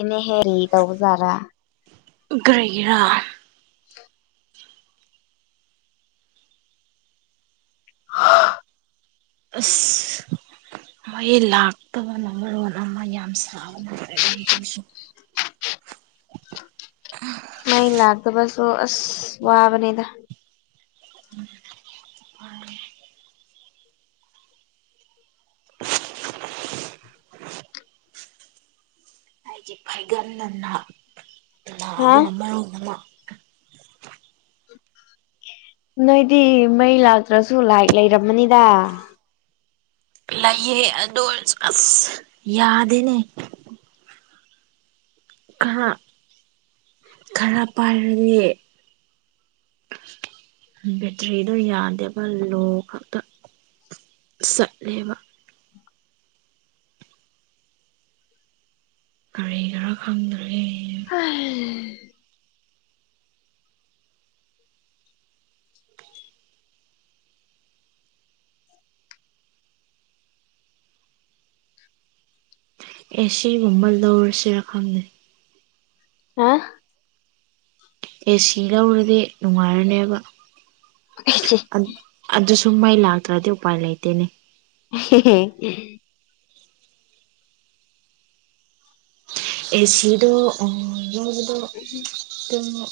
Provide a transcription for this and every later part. ꯏꯅ ꯍꯦꯔꯤꯗꯎꯖꯔꯥ [inaudible] ꯀꯔꯤꯒꯤꯔꯥ [unintelligible] ꯍꯥ [inaudible] ꯑꯁ ꯃꯩ ꯂꯥꯛꯇꯕꯅ ꯃꯔꯣꯟ ꯑꯃ ꯌꯥꯝ ꯁꯥꯕꯅ ꯑꯣꯏꯔꯦ ꯑꯩꯁꯨ ꯃꯩ ꯂꯥꯛꯇꯕꯁꯨ ꯑꯁ ꯋꯥꯕꯅꯦꯗ ꯎꯝ [inaudible] ꯑ [inaudible] ꯍꯥꯏꯒꯟꯅ ꯍꯥ ꯅꯥꯕꯅ ꯃꯔꯣꯡ ꯑꯃ ꯅꯣꯏꯗꯤ ꯃꯩ ꯂꯥꯛꯇ꯭ꯔꯁꯨ ꯂꯥꯛꯢ ꯂꯩꯔꯝꯃꯅꯤꯗ ꯂꯩꯌꯦ ꯑꯗꯨ ꯑꯣꯏꯁꯨ ꯑꯁ ꯌꯥꯗꯦꯅꯦ ꯈꯔ ꯈꯔ ꯄꯥꯏꯔꯗꯤ ꯕꯦꯇ꯭ꯔꯤꯗꯣ ꯌꯥꯗꯦꯕ ꯂꯣ ꯈꯛꯇ ꯆꯠꯂꯦꯕ ꯀꯔꯤꯒꯤꯔ ꯈꯪꯗ꯭ꯔꯦ ꯐ [inaudible] ꯑꯦ ꯁꯤꯒꯨꯝꯕ ꯂꯧꯔꯁꯤꯔꯥ ꯈꯪꯗꯦ ꯍꯥ ꯑꯦꯁꯤ ꯂꯧꯔꯗꯤ ꯅꯨꯡꯉꯥꯏꯔꯅꯦꯕ ꯑꯗꯨ ꯁꯨꯝ ꯃꯩ ꯂꯥꯛꯇ꯭ꯔꯗꯤ ꯎꯄꯥꯏ ꯂꯩꯇꯦꯅꯦ [inaudible] ꯑꯦꯁꯤꯗꯣ ꯂꯧꯕꯗꯣ ꯑꯗꯨꯝ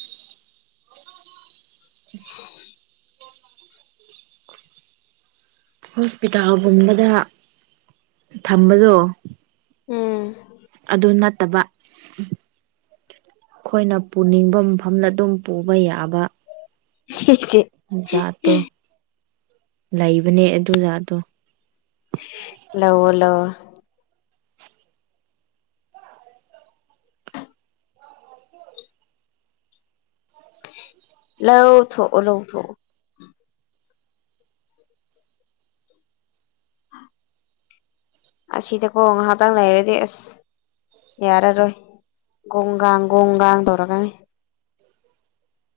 ꯎꯝ [inaudible] ꯍꯣꯁꯄꯤꯇꯥꯜꯒꯨꯝꯕꯗ ꯊꯝꯕꯗꯣ ꯎꯝ ꯑꯗꯨ ꯅꯠꯇꯕ ꯑꯩꯈꯣꯏꯅ ꯄꯨꯅꯤꯡꯕ ꯃꯐꯝꯗ ꯑꯗꯨꯝ ꯄꯨꯕ ꯌꯥꯕ ꯁꯤꯆꯦ [unintelligible] ꯖꯥꯠꯇꯣ ꯂꯩꯕꯅꯦ ꯑꯗꯨ ꯖꯥꯠꯇꯣ ꯂꯧꯑꯣ ꯂꯧꯑꯣ ꯂꯧꯊꯣ ꯂꯧꯊꯣ ꯑ [inaudible] ꯑꯁꯤꯗꯀꯣ ꯉꯥꯏꯍꯥꯛꯇꯪ ꯂꯩꯔꯗꯤ ꯑꯁ ꯌꯥꯔꯔꯣꯏ ꯒꫭꯒꯥꯡ ꯒꫭꯒꯥꯡ ꯇꯧꯔꯛꯀꯅꯤ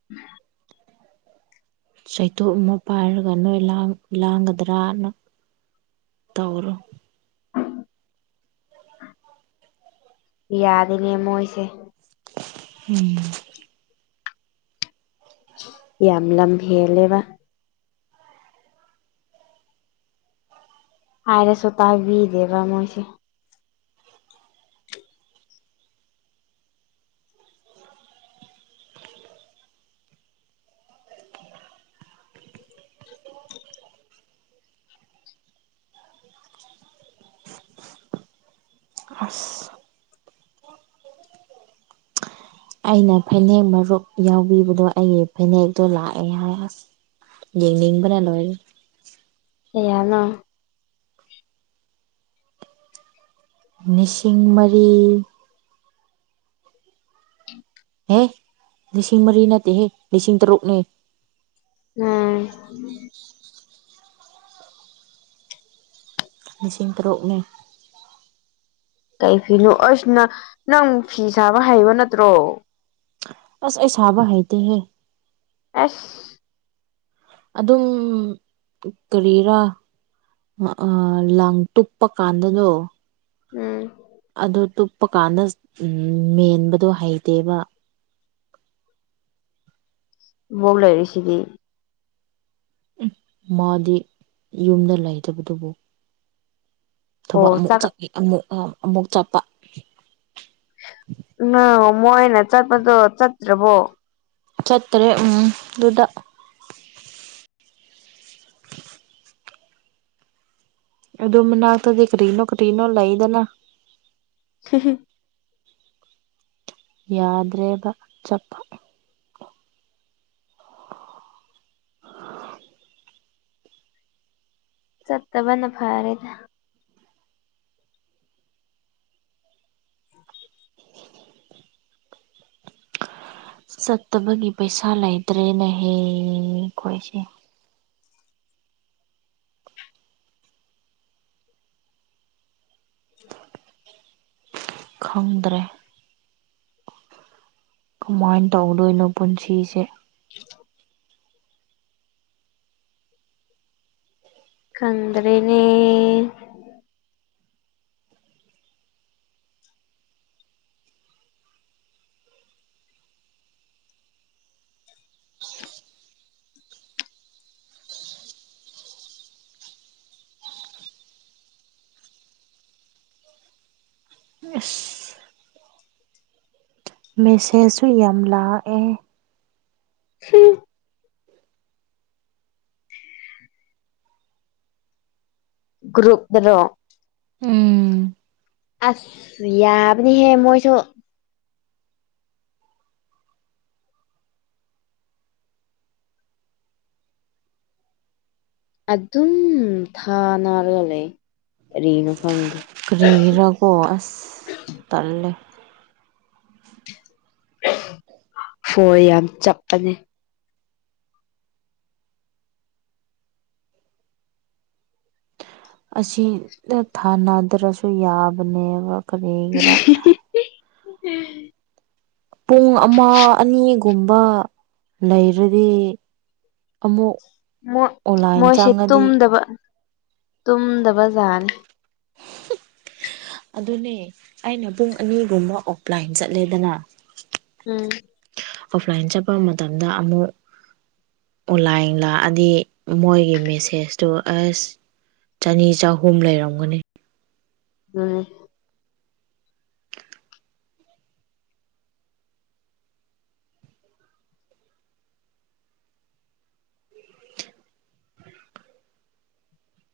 [unintelligible] ꯆꯩꯇꯣꯞ ꯑꯃ ꯄꯥꯏꯔꯒ ꯅꯣꯏ ꯂꯥꯡꯒꯗ꯭ꯔꯅ ꯇꯧꯔꯣ ꯌꯥꯗꯅꯦ ꯃꯣꯏꯁꯦ ꯎꯝ ꯌꯥꯝ ꯂꯝꯍꯦꯂꯦꯕ ꯍꯥꯏꯔꯁꯨ ꯇꯥꯕꯤꯗꯦꯕ ꯃꯣꯏꯁꯦ ꯑꯁ ꯑꯩꯅ ꯐꯅꯦꯛ ꯃꯔꯨꯞ ꯌꯥꯎꯕꯤꯕꯗꯣ ꯑꯩꯒꯤ ꯐꯅꯦꯛꯇꯣ ꯂꯥꯛꯑꯦ ꯍꯥꯏꯑꯁ ꯌꯦꯡꯅꯤꯡꯕꯅ ꯂꯣꯏꯔꯦ ꯀꯌꯥꯅꫭ ꯅꯤꯁꯤꯡ ꯃꯔꯤ ꯎꯝ [unintelligible] ꯍꯦ ꯂꯤꯁꯤꯡ ꯃꯔꯤ ꯅꯠꯇꯦꯍꯦ ꯂꯤꯁꯤꯡ ꯇꯔꯨꯛꯅꯦ ꯎꯝ ꯂꯤꯁꯤꯡ ꯇꯔꯨꯛꯅꯦ ꯀꯩ ꯐꯤꯅꯣ ꯑꯩꯁꯅ ꯅꯪ ꯐꯤ ꯁꯥꯕ ꯍꯩꯕ ꯅꯠꯇ꯭ꯔꯣ ꯑꯁ ꯑꯩ ꯁꯥꯥꯕ ꯍꯩꯇꯦꯍꯦ ꯑꯦꯁ ꯑꯗꯨꯝ ꯀꯔꯤꯔꯥ ꯑ ꯂꯪ ꯇꯨꯞꯄ ꯀꯥꯟꯗꯅꯣ ꯎꯝ ꯑꯗꯨ ꯇꯨꯞꯄ ꯀꯥꯟꯗ ꯃꯦꯟꯕꯗꯣ ꯍꯩꯇꯦꯕ ꯃꯣꯣꯡꯛ ꯂꯩꯔꯤꯁꯤꯗꯤ ꯃꯥꯗꯤ ꯌꯨꯝꯗ ꯂꯩꯇꯕꯗꯨꯕꯨ ꯑꯣ ꯊꯕꯛ ꯑꯃꯨꯛ ꯆꯥꯛ ꯆꯠ ꯑꯃꯨꯛ ꯑꯃꯨꯛ ꯆꯠꯄ ꯎꯝ ꯃꯣꯏꯅ ꯆꯠꯄꯗꯣ ꯆꯠꯇ꯭ꯔꯕꯣ ꯆꯠꯇ꯭ꯔꯦ ꯎꯝ ꯑꯗꯨꯗ [unintelligible] ꯑꯗꫭ ꯃꯅꯥꯛꯇꯗꯤ ꯀꯔꯤꯅꯣ ꯀꯔꯤꯅꯣ ꯂꯩꯗꯅ ꯍ [unintelligible] ꯌꯥꯗ꯭ꯔꯦꯕ ꯆꯄ ꯆꯠꯇꯕꯅ ꯐꯔꯦꯗ ꯆꯠꯇꯕꯒꯤ ꯄꯩꯁꯥ ꯂꯩꯇ꯭ꯔꯦꯅꯍꯦ ꯈꯣꯏꯁꯦ ꯈꯪꯗ꯭ꯔꯦ ꯀꯃꯥꯏꯅ ꯇꯧꯗꯣꯏꯅꯣ ꯄꯨꯟꯁꯤꯁꯦ ꯍ [unintelligible] ꯈꯪꯗ꯭ꯔꯦꯅꯦ ꯑꯁ ꯃꯦꯁꯦꯖꯁꯨ ꯌꯥꯝ ꯂꯥꯛꯑꯦ ꯍꯨꯝ ꯒ꯭ꯔꯨꯨꯞꯗꯔꯣ ꯎꯝ ꯑꯁ ꯌꯥꯕꯅꯤ ꯍꯦ ꯃꯣꯏꯁꯨ ꯑꯗꯨꯝ ꯊꯥ ꯅꯥꯔꯒ ꯂꯩ ꯀꯔꯤꯅꯣ ꯈꯪꯗꯦ ꯀꯔꯤꯍꯤꯔꯒꯣ ꯑꯁ ꯇꯜꯦ ꯍꯣꯏ ꯌꯥꯝ ꯆꯞꯄꯅꯤ ꯑꯁꯤꯗ ꯊꯥꯅꯗ꯭ꯔꯁꯨ ꯌꯥꯕꯅꯦꯕ ꯀꯔꯤꯒꯤꯔꯥ ꯄꯨꯡ ꯑꯃ ꯑꯅꯤꯒꯨꯝꯕ ꯂꯩꯔꯗꯤ ꯑꯃꯨꯛ ꯑꯣꯟꯂꯥꯏꯟ ꯃꯣꯏꯁꯦ ꯆꯪꯉꯗꯤ ꯇꯨꯝꯗꯕ ꯇꯨꯝꯗꯕꯖꯥꯠꯅꯤ ꯑꯗꯨꯅꯦ ꯑꯩꯅ ꯄꯨꯡ ꯑꯅꯤꯒꯨꯝꯕ ꯑꯣꯞꯂꯥꯏꯟ ꯆꯠꯂꯦꯗꯅ ꯎꯝ ꯑꯣꯐꯂꯥꯏꯟ ꯆꯠꯄ ꯃꯇꯝꯗ ꯑꯃꯨꯛ ꯑꯣꯟꯂꯥꯏꯟ ꯂꯥꯛꯑꯗꯤ ꯃꯣꯏꯒꯤ ꯃꯦꯁꯦꯖꯇꯨ ꯑꯁ ꯆꯅꯤ ꯆꯍꯨꯝ ꯂꯩꯔꯝꯒꯅꯤ ꯎꯝ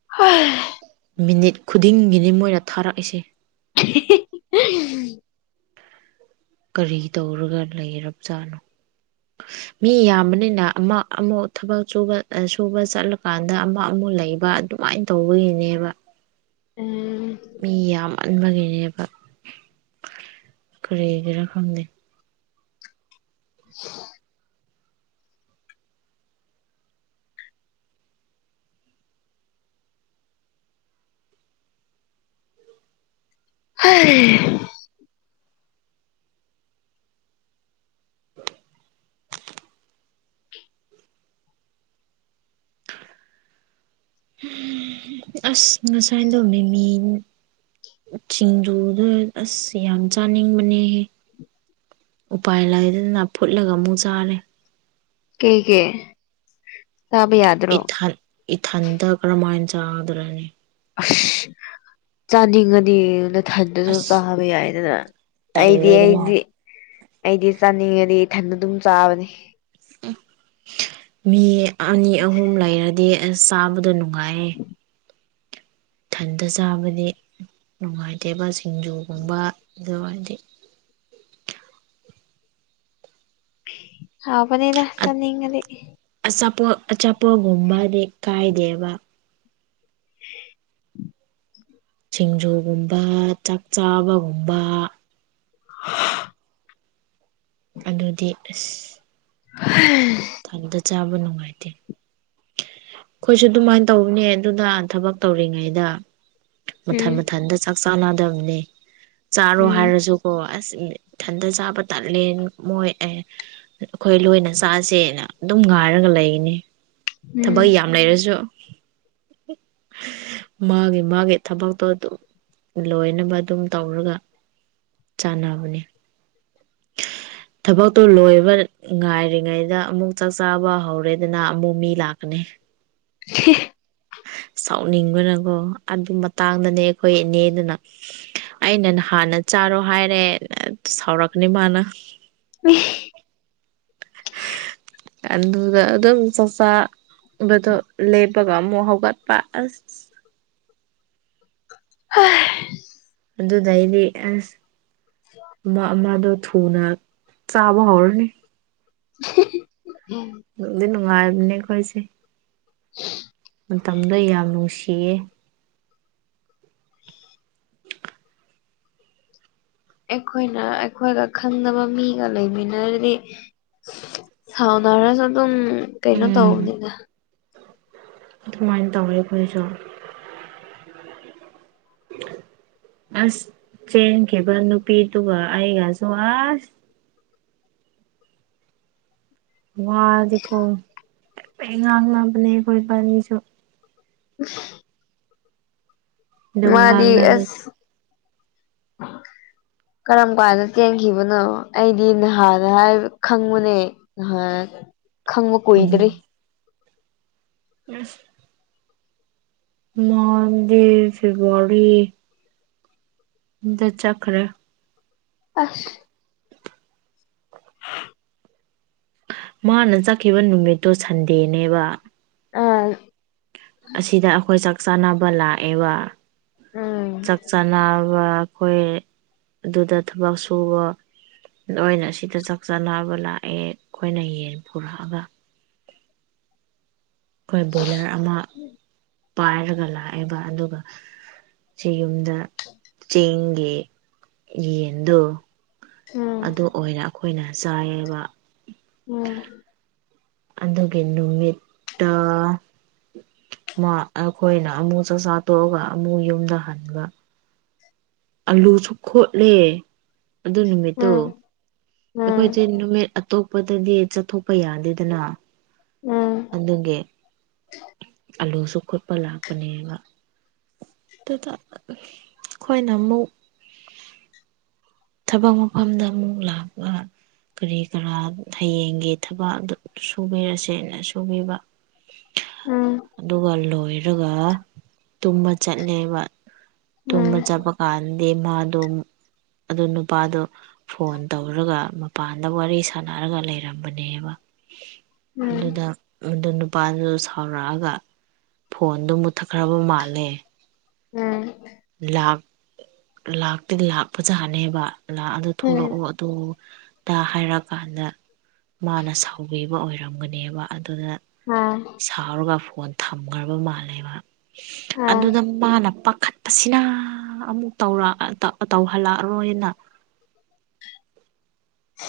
ꯍꯣꯏ ꯃꯤꯅꯤꯠ ꯈꯨꯗꯤꯡꯒꯤꯅꯤ ꯃꯣꯏꯅ ꯊꯥꯔꯛꯏꯁꯦ ꯑꯍꯤ [inaudible] ꯀꯔꯤ ꯇꯧꯔꯒ ꯂꯩꯔꯕꯖꯥꯠꯅꯣ ꯃꯤ ꯌꯥꯝꯕꯅꯤꯅ ꯑꯃꯨꯛ ꯑꯃꯨꯛ ꯊꯕꯛ ꯁꯨꯕ ꯁꯨꯕ ꯆꯠꯂꯀꯥꯟꯗ ꯑꯃꯛ ꯑꯃꯨꯛ ꯂꯩꯕ ꯑꯗꯨꯃꯥꯏꯅ ꯇꯧꯕꯒꯤꯅꯦꯕ ꯑ ꯃꯤ ꯌꯥꯝꯃꯟꯕꯒꯤꯅꯦꯕ ꯀꯔꯤꯒꯤꯔ ꯈꯪꯗꯦ ꯎ ꯍ ꯑꯁ ꯉꯁꯥꯏꯗꯣꯃꯤ ꯁꯤꯡꯖꯨꯗ ꯑꯁ ꯌꯥꯝ ꯆꯥꯅꯤꯡꯕꯅꯦꯍꯦ ꯎꯄꯥꯏ ꯂꯩꯗꯗꯅ ꯐꯨꯠꯂꯒ ꯑꯃꯨꯛ ꯆꯥꯔꯦ ꯀꯩ ꯀꯩ ꯇꯕ ꯌꯥꯗ ꯏꯊꯟ ꯏꯊꯟꯇ ꯀꯔꯝꯃꯥꯏꯅ ꯆꯥꯗ꯭ꯔꯅꯤ ꯑꯁ ꯆꯥꯅꯤꯡꯉꯗꯤ ꯃꯊꯟꯗꯨꯁꯨ ꯑꯁ ꯆꯥꯕ ꯌꯥꯏꯗꯅ ꯑꯩꯗꯤ ꯇꯜꯂꯦꯗꯅ ꯑꯩꯗꯤ ꯑꯩꯗꯤ ꯆꯥꯅꯤꯡꯉꯗꯤ ꯏꯊꯟꯗ ꯑꯗꯨꯝ ꯆꯥꯕꯅꯤ ꯃꯤ ꯑꯅꯤ ꯑꯍꯨꯝ ꯂꯩꯔꯗꯤ ꯑꯁ ꯆꯥꯕꯗꯣ ꯅꯨꯡꯉꯥꯏꯌꯦ ꯏꯊꯟꯇ ꯆꯥꯕꯗꯤ ꯅꯨꯡꯉꯥꯏꯇꯦꯕ ꯁꯤꯡꯖꯨꯒꯨꯝꯕ ꯑꯗꯨꯔꯗꯤ ꯑꯕꯅꯦꯗ ꯆ ꯅꯅꯤꯡꯉꯗꯤꯦ ꯑꯆꯥꯄ ꯑꯆꯥꯄ ꯨꯨꯝꯃꯅꯦꯦ ꯀꯥꯏ ꯗꯦꯕ ꯎꯝ ꯁꯤꯡꯖꯨꯒꯨꯝꯕ ꯆꯥꯛ ꯆꯥꯕꯒꯨꯝꯕ ꯍꯥ [inaudible] ꯑꯗꯨꯗꯤ ꯑꯁ ꯍ ꯊꯥꯡꯗ ꯆꯥꯕ ꯅꯨꯡꯉꯥꯏꯇꯦ ꯑꯩꯈꯣꯏꯁꯨ ꯑꯗꯨꯃꯥꯏꯅ ꯇꯧꯕꯅꯦ ꯑꯗꯨꯅ ꯊꯕꯛ ꯇꯧꯔꯤꯉꯩꯗ ꯃꯊꯟ ꯎꯝ ꯃꯊꯟꯇ ꯆꯥꯛ ꯆꯥ ꯅꯥꯗꯕꯅꯤ ꯆꯥꯔꯣ ꯎꯝ ꯍꯥꯏꯔꯁꯨ ꯑꯣ ꯑꯁ ꯏꯊꯟꯗ ꯆꯥꯕ ꯇꯠꯂꯦ ꯃꯣꯏ ꯑꯦ ꯑꯩꯈꯣꯏ ꯂꯣꯏꯅ ꯆꯥꯁꯦꯅ ꯑꯗꯨꯝ ꯉꯥꯏꯔꯒ ꯂꯩꯅꯤ ꯎꯝ ꯊꯕꯛ ꯌꯥꯝ ꯂꯩꯔꯁꯨ ꯃꯥꯒꯤ ꯃꯥꯒꯤ ꯊꯕꯛꯇꯣ ꯑꯗꯨꯝ ꯂꯣꯏꯅꯕ ꯑꯗꯨꯝ ꯇꯧꯔꯒ ꯆꯥꯟꯅꯕꯅꯦ ꯊꯕꯛꯇꯨ ꯂꯣꯏꯕꯅ ꯉꯥꯏꯔꯤꯉꯩꯗ ꯑꯃꯨꯛ ꯆꯥꯛ ꯆꯥꯕ ꯍꯧꯔꯦꯗꯅ ꯑꯃꯨꯛ ꯃꯤ ꯂꯥꯛꯀꯅꯤ ꯁꯤ [unintelligible] ꯁꯥꯎꯅꯤꯡꯕꯅꯀꯣ ꯑꯗꯨ ꯃꯇꯥꯡꯗꯅꯦ ꯑꯩꯈꯣꯏ ꯏꯅꯦꯗꯨꯅ ꯑꯩꯅ ꯅꯍꯥꯟꯅ ꯆꯥꯔꯣ ꯍꯥꯏꯔꯦ ꯁꯥꯎꯔꯛꯀꯅꯤ ꯃꯥꯅ ꯉꯤ ꯑꯗꯨꯗ ꯑꯗꯨꯝ ꯆꯥꯛꯆꯥꯕꯗꯣ ꯂꯦꯞꯄꯒ ꯑꯃꯨꯛ ꯍꯧꯒꯠꯄ ꯑꯁ ꯍꯣꯏ ꯑꯗꯨꯗꯩꯗꯤ ꯑꯁ ꯃꯥ ꯑꯃꯥꯗꯣ ꯊꯨꯅ ꯆꯥꯕ ꯍꯧꯔꯅꯤ [unintelligible] ꯅꯨꯡꯗꯤ ꯅꯨꯡꯉꯥꯏꯕꯅꯤꯀꯣ ꯑꯩ ꯁꯦ [inaudible] ꯃꯇꯝꯗꯣ ꯌꯥꯝ ꯅꯨꯡꯁꯤꯌꯦ ꯑꯩꯈꯣꯏꯅ ꯑꯩꯈꯣꯏꯒ ꯈꯪꯅꯕ ꯃꯤꯒ ꯂꯩꯃꯤꯟꯅꯔꯗꯤ ꯁꯥꯎꯅꯔꯁꯨ ꯑꯗꯨꯝ ꯀꯩꯅꯣ ꯎꯝ ꯇꯧꯕꯅꯤꯗ ꯑꯗꯨꯃꯥꯏꯅ ꯇꯧꯋꯤ ꯑꯩꯈꯣꯏꯁꯨ ꯑꯁ ꯆꯦꯟꯈꯤꯕ ꯅꯨꯄꯤꯗꯨꯒ ꯑꯩꯒꯁꯨ ꯑꯁ ꯋꯥꯗꯤꯀꯣ ꯍꯥꯏꯐꯦꯠ ꯉꯥꯡꯅꯕꯅꯦ ꯑꯩꯈꯣꯏ ꯏꯕꯥꯅꯤꯁꯨ ꯎꯝ ꯗꯨꯝ ꯃꯥꯗꯤ ꯉꯥꯡꯅꯅꯤ ꯑꯁ ꯀꯔꯝ ꯀꯥꯟꯗ ꯆꯦꯟꯈꯤꯕꯅꯣ ꯑꯩꯗꯤ ꯅꯍꯥꯟꯗ ꯍꯥꯏꯕ ꯈꯪꯕꯅꯦ ꯉꯍꯥꯟ ꯈꯪꯕ ꯀꯨꯏꯗ꯭ꯔꯤ ꯏꯁ ꯃꯥꯟꯗ‌ꯦ ꯐꯦꯕꯋꯥꯔꯤ ꯗ ꯆꯠꯈ꯭ꯔꯦ ꯑꯁ ꯃꯥꯅ ꯆꯠꯈꯤꯕ ꯅꯨꯃꯤꯠꯇꯣ ꯁꯟꯗꯦꯅꯦꯕ ꯑꯥ ꯑꯁꯤꯗ ꯑꯩꯈꯣꯏ ꯆꯥꯛ ꯆꯥꯅꯕ ꯂꯥꯛꯑꯦꯕ ꯎꯝ ꯆꯥꯛ ꯆꯥꯟꯅꯕ ꯑꯩꯈꯣꯏ ꯑꯗꯨꯗ ꯊꯕꯛ ꯁꯨꯕ ꯑꯣꯏꯅ ꯁꯤꯗ ꯆꯥꯛ ꯆꯥꯅꯕ ꯂꯥꯛꯑꯦ ꯑꯩꯈꯣꯏꯅ ꯌꯦꯟ ꯄꯨꯔꯛꯑꯒ ꯑꯩꯈꯣꯏ ꯕꯣꯏꯂꯔ ꯑꯃ ꯄꯥꯏꯔꯒ ꯂꯥꯛꯑꯦꯕ ꯑꯗꯨꯒ ꯁꯤ ꯌꯨꯝꯗ ꯆꯦꯡꯒꯤ ꯌꯦꯟꯗꯣ ꯎꯝ ꯑꯗꯨ ꯑꯣꯏꯅ ꯑꯩꯈꯣꯏꯅ ꯆꯥꯏꯌꯦꯕ ꯑꯣ ꯑꯗꯨꯒꯤ ꯅꯨꯃꯤꯠ ꯇꯣ ꯃꯥ ꯑꯩꯈꯣꯏꯅ ꯑꯃꯨꯛ ꯆꯥꯛꯆꯥꯥ ꯇꯣꯛꯑꯒ ꯑꯃꯨꯛ ꯌꯨꯝꯗ ꯍꯟꯕ ꯑꯂꯨꯁꯨ ꯈꯣꯠꯂꯦ ꯑꯗꯨ ꯅꯨꯃꯤꯠꯇꯣ ꯎꯝ ꯎꯝ ꯑꯩꯈꯣꯏꯁꯦ ꯅꯨꯃꯤꯠ ꯑꯇꯣꯞꯄꯗꯗꯤ ꯆꯠꯊꯣꯛꯄ ꯌꯥꯗꯦꯗꯅ ꯎꯝ ꯑꯗꯨꯒꯤ ꯑꯂꯨꯁꯨ ꯈꯣꯠꯄ ꯂꯥꯛꯄꯅꯦꯕ ꯑꯗꯨꯗ ꯑꯩꯈꯣꯏꯅ ꯑꯃꯨꯛ ꯊꯕꯛ ꯃꯐꯝꯗ ꯑꯃꯨꯛ ꯂꯥꯛꯄ ꯀꯔꯤ ꯀꯔꯥ ꯍꯌꯦꯡꯒꯤ ꯊꯕꯛ ꯑꯗꯨ ꯁꯨꯕꯤꯔꯁꯦꯅ ꯁꯨꯕꯤꯕ ꯎꯝ ꯑꯗꯨꯒ ꯂꯣꯏꯔꯒ ꯇꯨꯝꯕ ꯆꯠꯂꯦꯕ ꯎꯝ ꯇꯨꯝꯕ ꯆꯠꯄ ꯀꯥꯟꯗꯤ ꯃꯥꯗꯣ ꯑꯗꯨ ꯅꯨꯄꯥꯗꯣ ꯐꯣꯟ ꯇꯧꯔꯒ ꯃꯄꯥꯟꯗ ꯋꯥꯔꯤ ꯁꯥꯟꯅꯔꯒ ꯂꯩꯔꯝꯕꯅꯦꯕ ꯑꯗꯨꯗ ꯑꯗꯨ ꯅꯨꯄꯥꯗꯨ ꯁꯥꯎꯔꯛꯑꯒ ꯐꯣꯟꯗꯣ ꯃꯨꯊꯠꯈ꯭ꯔꯕ ꯃꯥꯜꯂꯦ ꯎꯝ ꯂꯥꯛ ꯂꯥꯛꯇꯤ ꯂꯥꯛ ꯐꯖꯥꯅꯦꯕ ꯂꯥꯛꯑ ꯑꯗꯨ ꯎꯝ ꯊꯣꯛꯂꯛꯑꯣ ꯇꯣ ꯇ ꯍꯥꯏꯔꯛꯑꯀꯥꯟꯗ ꯃꯥꯅ ꯁꯥꯎꯕꯤꯕ ꯑꯣꯏꯔꯝꯒꯅꯦꯕ ꯑꯗꯨꯗ ꯎꯝ ꯑ ꯁꯥꯎꯔꯒ ꯐꯣꯟ ꯊꯝꯈ꯭ꯔꯕ ꯃꯥꯜꯂꯦꯕ ꯑ ꯑꯗꯨꯗ ꯃꯥꯅ ꯄꯥꯈꯠ ꯑꯁꯤꯅ ꯑꯃꯨꯛ ꯇꯧꯔ ꯇꯧꯍꯜꯂꯛꯑꯔꯣꯏꯅ ꯎ